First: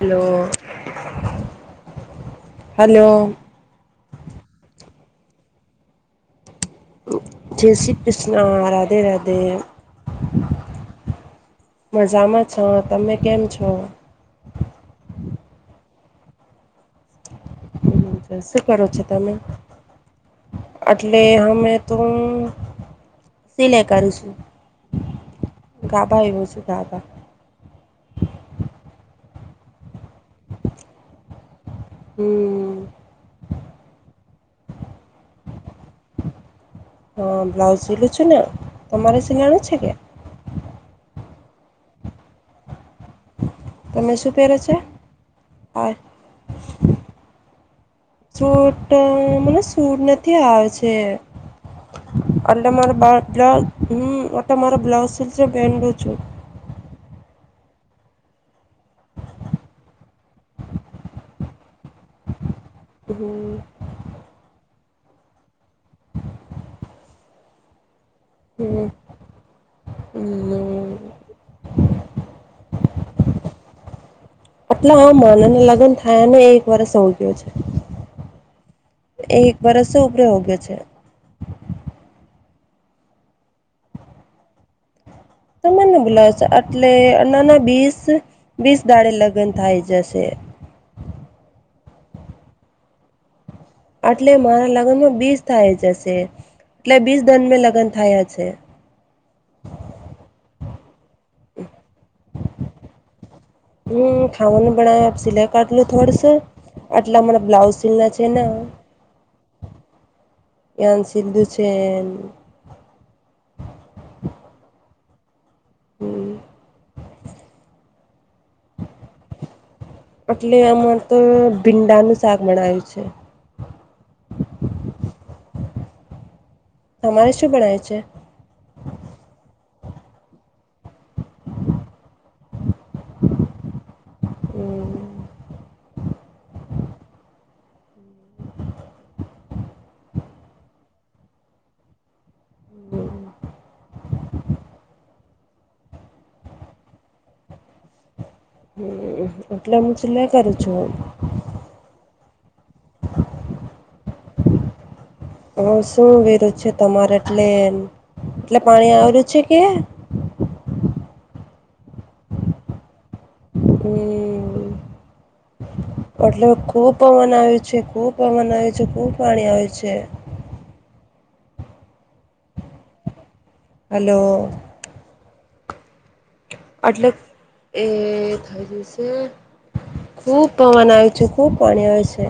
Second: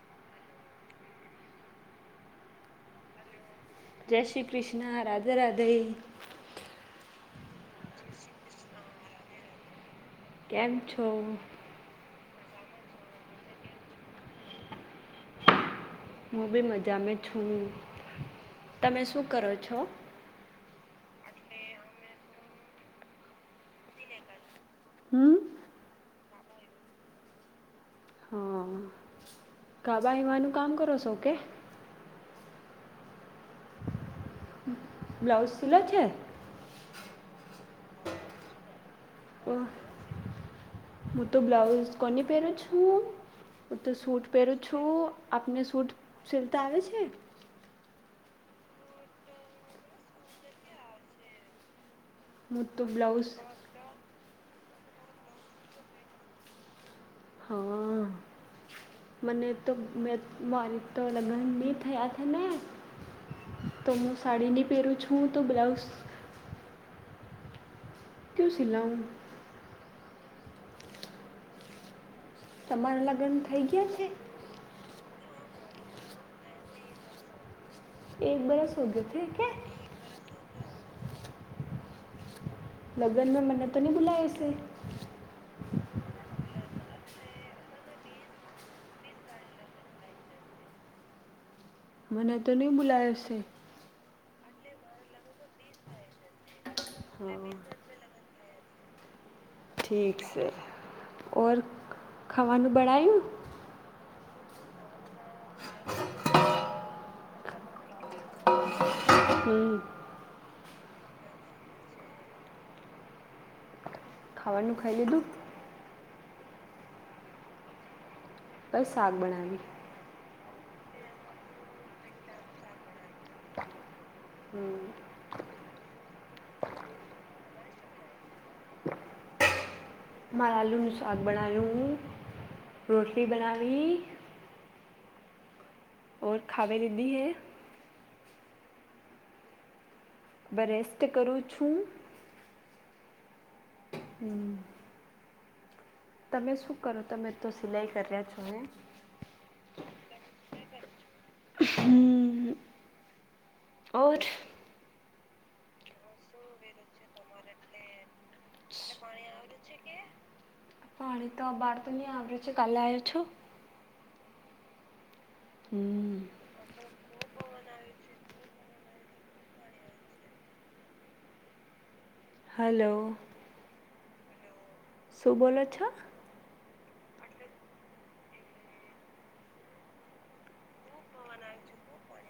Hello hello રાઘેય જેસી ક્રિષ્ન રાધે રાધે કેમ છો મજામા છો તમે કેમ છો હું બી મજા મે છુ હ શું કરો છો તમે એટલે હમે તો હું સિલે કરુ સુ હમ સુ તાતા વા એવાનુ કામ કરો સો કે [inaudible] બ્લાઉઝ સીલે છે સીલુ છુન તમારે સીનારો છે કે તું બ્લાઉઝ કોની પહેરું છું? હું તો તમે સૂટ શું પહેરો પહેરું છે છુ આપને આ સૂટ સિલતા આવે છે? સૂટ મને સૂટ નથી આવે છે. હું એટલે તો મારે બ્લાઉઝ બા-બ્લા. હમ્મ, હટ મારો બ્લાઉઝ પહેડું છું. હા. મને તો મે મારી તો લગ્ન ની થયા થે ને. હમ તો હું સાડી નઈ પહેરું છું તો બ્લાઉઝ ક્યુ હમ શીલાઉ? [inaudible] તમારા લગન થઈ ગયા છે? આટલા હો મારા અને લગ્ન થયા અને એક વરષ હો ગયો છે. એક બરસ હો ગયો છે એ કે એક વરષ ઉપરે હોંગે છે. લગ્નમાં મને તો નહી બુલાય શે. તમને અ બુલાય છે અ એટલે અન્નાના બીસ-બીસ દાળે લગ્ન થાઈ જશે. મને તો નહી બોલાયો શે. આટલે મારા લગ્નમાં બીસ થાય જશે એટલે બીસ દનને લગ્ન થયા છે. ઠીક છે ઓર ખાવાનું બળાયું? હમ ખાવાનું બનાયા છે. સિલાઈ કાઢલું થોડસ, આટલા માર બ્લાઉઝ સીલના છે. જેના હમ યાન સિલધુ છે. ખાવાનું ખાઈ લીધું? હમ બસ, શાક બનાવી. એટલે આમાં તો ભીંડાનું શાક બનાવ્યું છે. હમ્મ. તમારે શું બણાયુ છે? આલુનુ શાક બનાાયું. રોટલી બનાવી. હમ્મ. ઓર ખાવે દીધી હે? બરેસ્ટ કરું છું. હમ હમ્મ. તમે શું કરો? તમે તો સિલાઈ કર્યા છો ને. હમ એટલે મુ સિલાઈ કરુ છું. ઓર. હું શું વેરુ છે તમારે એટલે એટલે પાણી આવેરું છે કે પાણી તો બાર તો નહીં આવર્યું છે કાલે આવ્યો છો. હમ હમ એટલે ખુબ પવન આવ્યું છે. ખુબ પવન આવયો છે. ખુબ પાણી આવે છે. હલો. હલો. શું બોલો છો? આટલે એ થઈ જશે. ખૂબ પવન આવે છે. ખૂબ પાણી આવે છે.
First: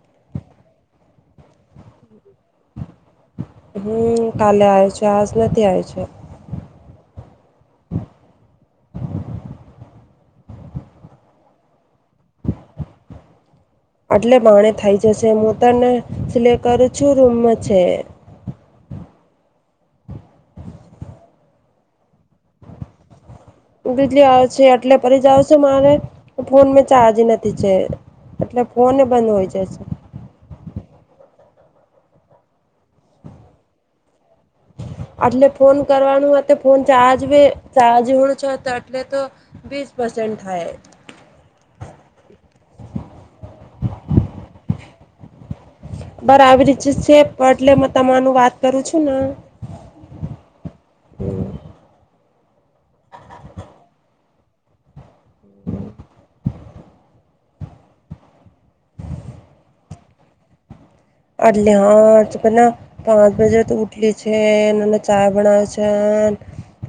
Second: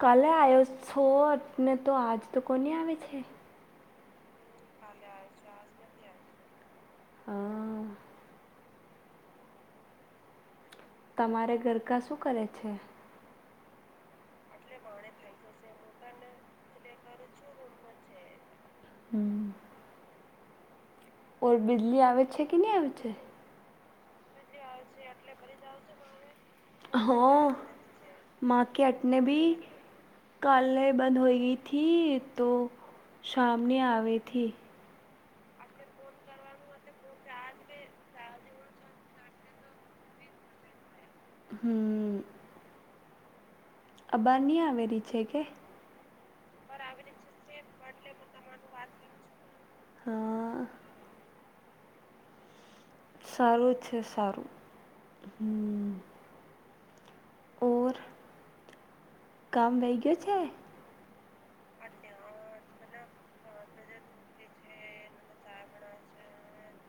કાલે આવ્યો સો ને તો આજ તો કોની આવે છે. હમ્મ, કાલે આયો છે આજ નથી આયો છે. હા. તમારે ગરકા શું કરે છે? આટલે બાણે થઈ જશે. હું તને સિલાઇ કરું છું રૂમ છે. હમ્મ. ઓર બિજલી આવે છે કે નહી આવે છે. બીજલી આવશે એટલે ફરી જાવ છે મારે ફોન મેં ચારજ નથી હા છે એટલે માં કે ફોન એ અટને બંધ હોય ભી જશે. કાલે બંધ હોય ગઈ થી તો સામને આઈ થી એટલે ફોન કરવાનું ફોન ચાર્જ ચાર્જ હણ છે, તો એટલે તો છે પર્સન્ટ થાય. અબારની આવેલી છે, કે બરાબર જ છે, પણ એટલે તમારુ વાત કરું છું, ના હા હ સારું છે, સારું હમ. ર કામ વહીયો છે. આટલે હા પેલા પાંચ બજે તો ઉઠલી છે, એ ચા બનાવે છે.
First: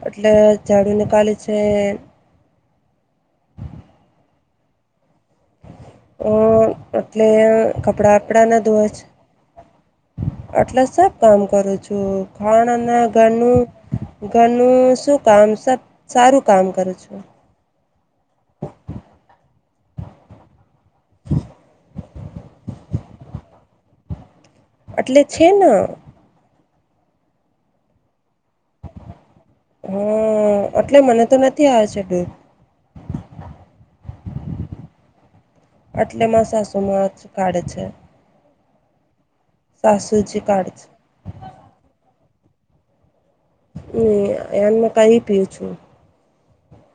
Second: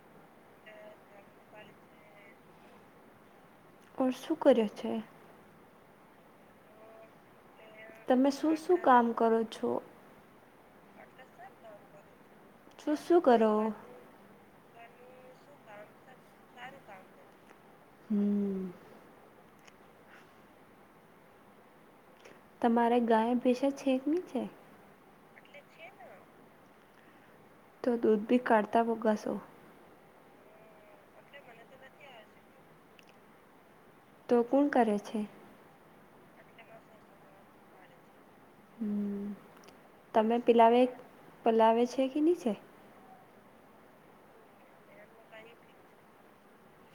એટલે ઝાડુ નીકાલે છે. ઓર શું કર્યું છે? અ એટલે કપડા તમે વપડા શું ના શું ધોવે છે. કામ કરો છો? એટલે સબ કામ કરું છું. શું માણના શું કરો ઘરનું ઘનું શું કામ સબ સારું કામ કરું છું. [inaudible] [unintelligible] તમારે ગાય ભેંસો છે કે? એટલે છે ન તો દુધ ભી કાઢતા પોગા સૌ હમ એટલે મને તો નથી આવે છે, દૂધ તો કોણ કરે છે. એટલે મ સાસુમાં કાઢે છે. હમ તમે સાસુજી પિલાવે કાઢે પલાવે છે, કે નીચે હમ એનમાં કઈ પીું છું.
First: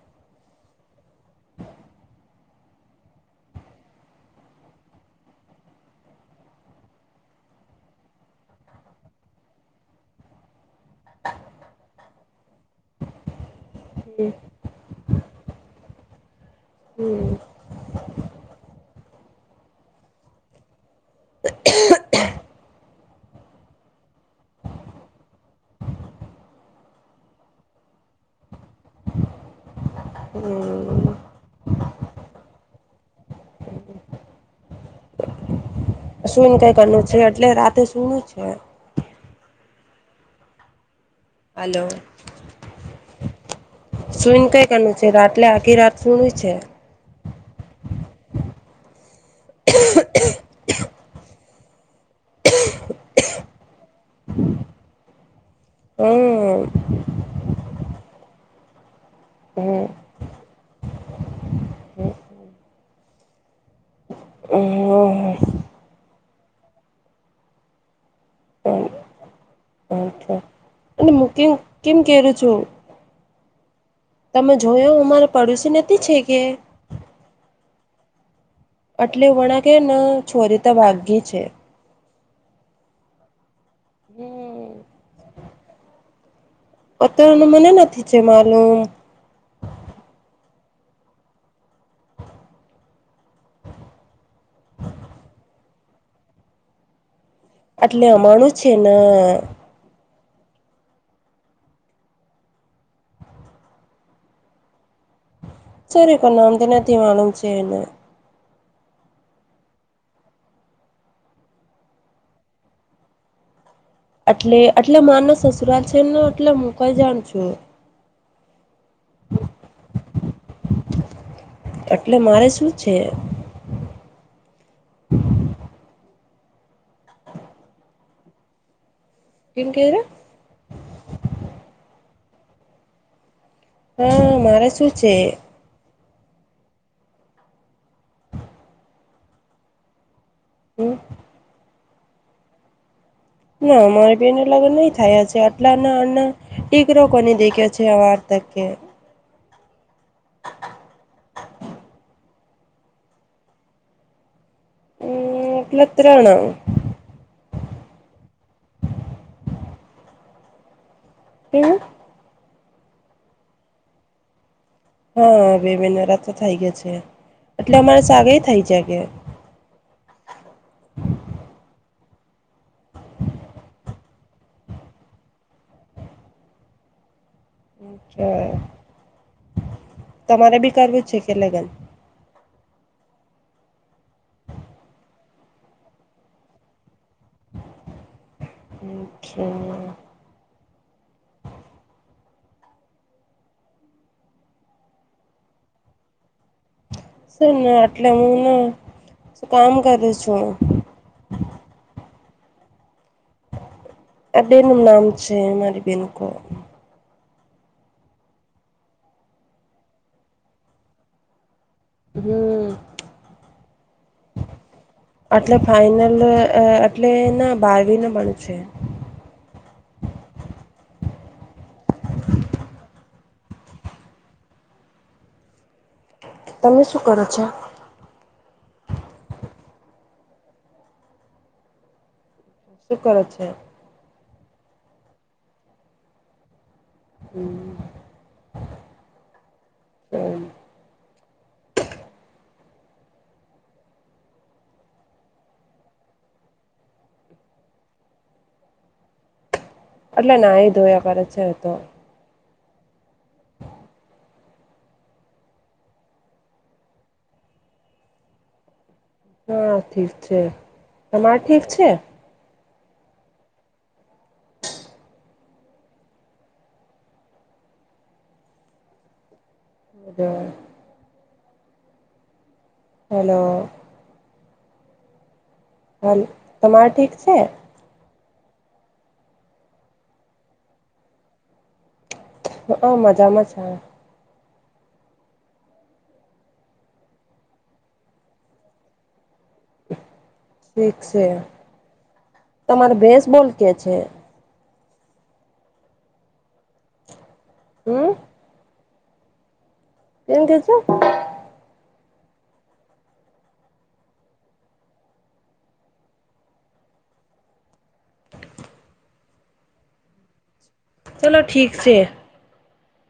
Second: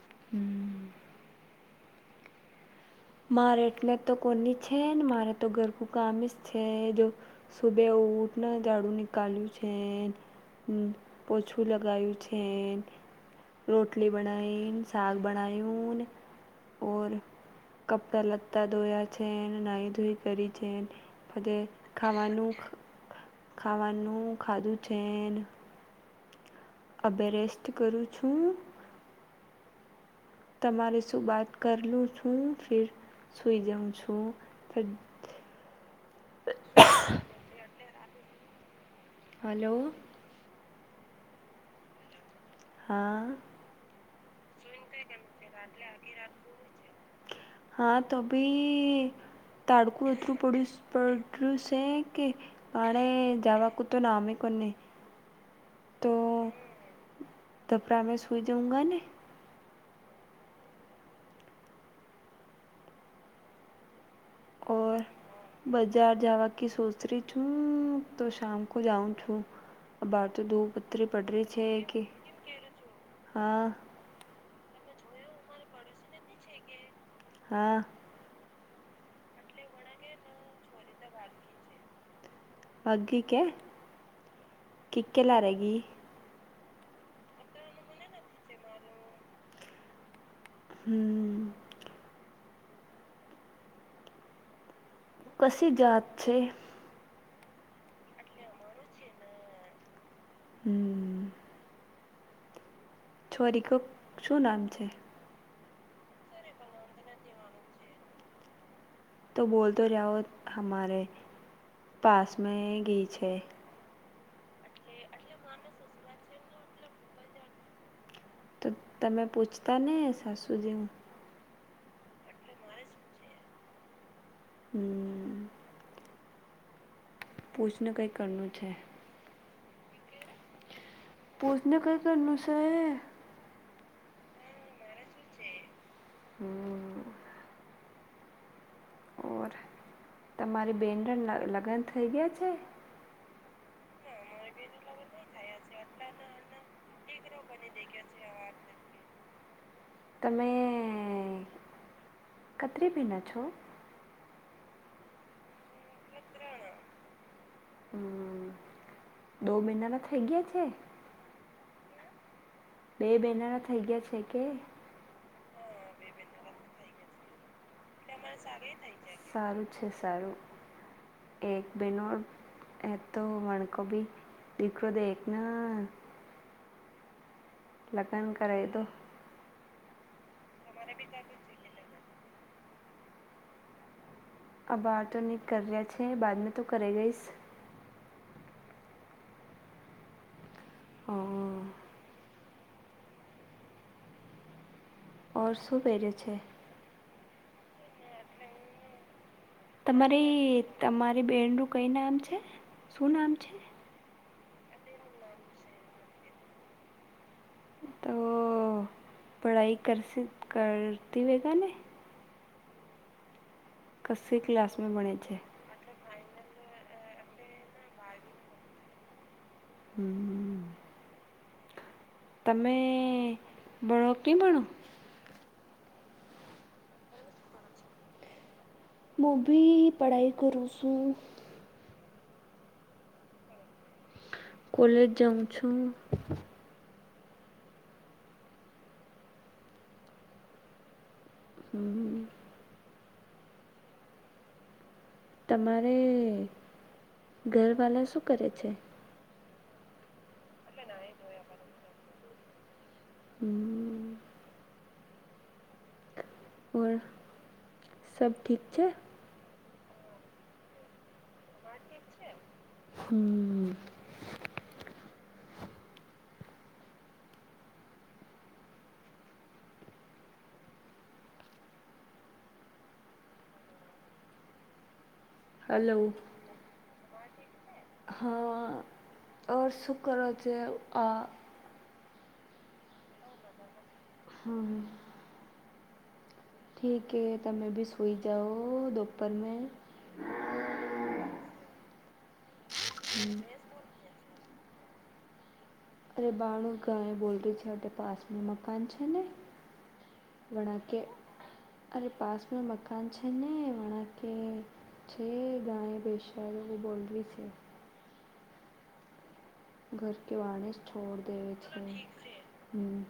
[inaudible] મારે એટલે તો કોની છે, ને મારે તો ઘરકું કામ જ છે, જો સુબે બટ ન ગાડું નનીકાલ્યું છે. પોછું લગાવું છે. રોટલી બનાયન, સાગ બનાય હમ્મ પત્તા ધોયા છે, ને નાહી ધોઈ કરી છે, ખાવાનું ખાવાનું ખાધું છે. અભે રેસ્ટ કરું છું. હમ તમારે શું બાત કરલું છું? ફર સુઈ જઉં છું, ત સુંન કઈકનું છે, એટલે રાતે સુૂનું છે. હલો! હલો! હા. સુઈને કઈ કરનું છે, રાતલે આખી રાત સુનું છે. તડકું રત્રું પડીશ પું છે કે પાણે જવા કો તો નામે કોને તો હમ. સુઈ દુંગ ને હમ. હમ. બાકી સોચરી છું, તો શામ કો જાઉ છું. અચ્છા, અને હું કેમ કેમ કે છું? હા. તમે જોયો અમારા પડોશી નથી છે કે? હા. એટલે, વણા કે ના છોરી તો વાઘી છે. હમ [unintelligible] અત્યારેનું મને નથી છે માલુમ. હમ. કસી જાત છે. એટલે, અમાણું છે ને હમ. છોરીક શું નામ છે? છેસે કો નામ તેને દેવાનું છે. તો બોલતો જાઓ હમારે પાસ મે ગીછે. એટલે. એટલે, માને સસુરાાલ છે ને એટલે હું કઈ જાણ છું. તો તમે પૂછતા નહી હશો સાસુ જે ને. એટલે મારે શું છે? હમ. પૂછને કંઈ કરવું છે. કેમ કયોઁ? પૂછને કઈ કરનું છે. હા, મારે શું છે? હમ. ઓર, તમારી બેંન લગ્ન થઇ ગયા છે. ના અમારે બેનના લગન નહી થયા છે. આટલાના દીકરો કોની દેખ્યા છે આ વાર્તા ઓકે. તમે, કત્રી બિના છો? અમે કત્રાણમ. હમ, દો મહિનાના થઈ ગયા છે. [unintelligible] બે બહેનાના થઈ ગયા છેકે. હા, બે [unintelligible] થઈ ગયા છે એટલે અમારે સાગે થઈ જાય કે. સારું છે સારું, એક. બેનર એતો વણકોભી દેખો દેખનાં. લગન કે કરેતો. તમારે બી કરવું જ છેકે લગ્ન? આ બાર તોની કરયા છે બાદમાં તો કરી લઈશ. [unintelligible] ઓરષું પેરે છે. શુંને એટલે હુંના. તમારી તમારી બેનનું કઈ નામ છે. શું નામ છે? અદેનું નામ છે મારી બેનોકો. તો પઢાઈ કરશે કરતી રેજેને. હમ. કસ્સી ક્લાસમાં ભણે છે. એટલે ફાઈનલ એટલે નાં બારવીના પણ છે. હમ તમે, બળોકી ભણો? તમે શું કરો છો? હુંભી પઢાઈ કરું છું. શું કરે છે? કોલેજ જાઉં છું. હમ [unintelligible] હમ તમારે ઘર વાલા શું કરે છે એટલે ના ધોયાગર છે તો. હમ ઓર સ ઠીક છે હા ઠીક છે તમાર ઠીક છે હમ્ બજર હલો હ હલો તમાર ઠીક છે હા આવઔર સુખ કરો છે આ હ મજામાં છે હમ ઠીક તમે બી સુઈ જાઓ દ ઠીક છે તમારે ભસ બોલ કે છે અરે બાણું ક એ બોલ ર છે આપે હમ પાસ ન મકાન છે ને એમ થ છું વણા કે અરે પાસમાં મકાન છે ને વણા કે, છે ગાાય પેશરની બોલવી છે ઘર કે વાને છોડ ચલો દેવે ઠીક છે હમ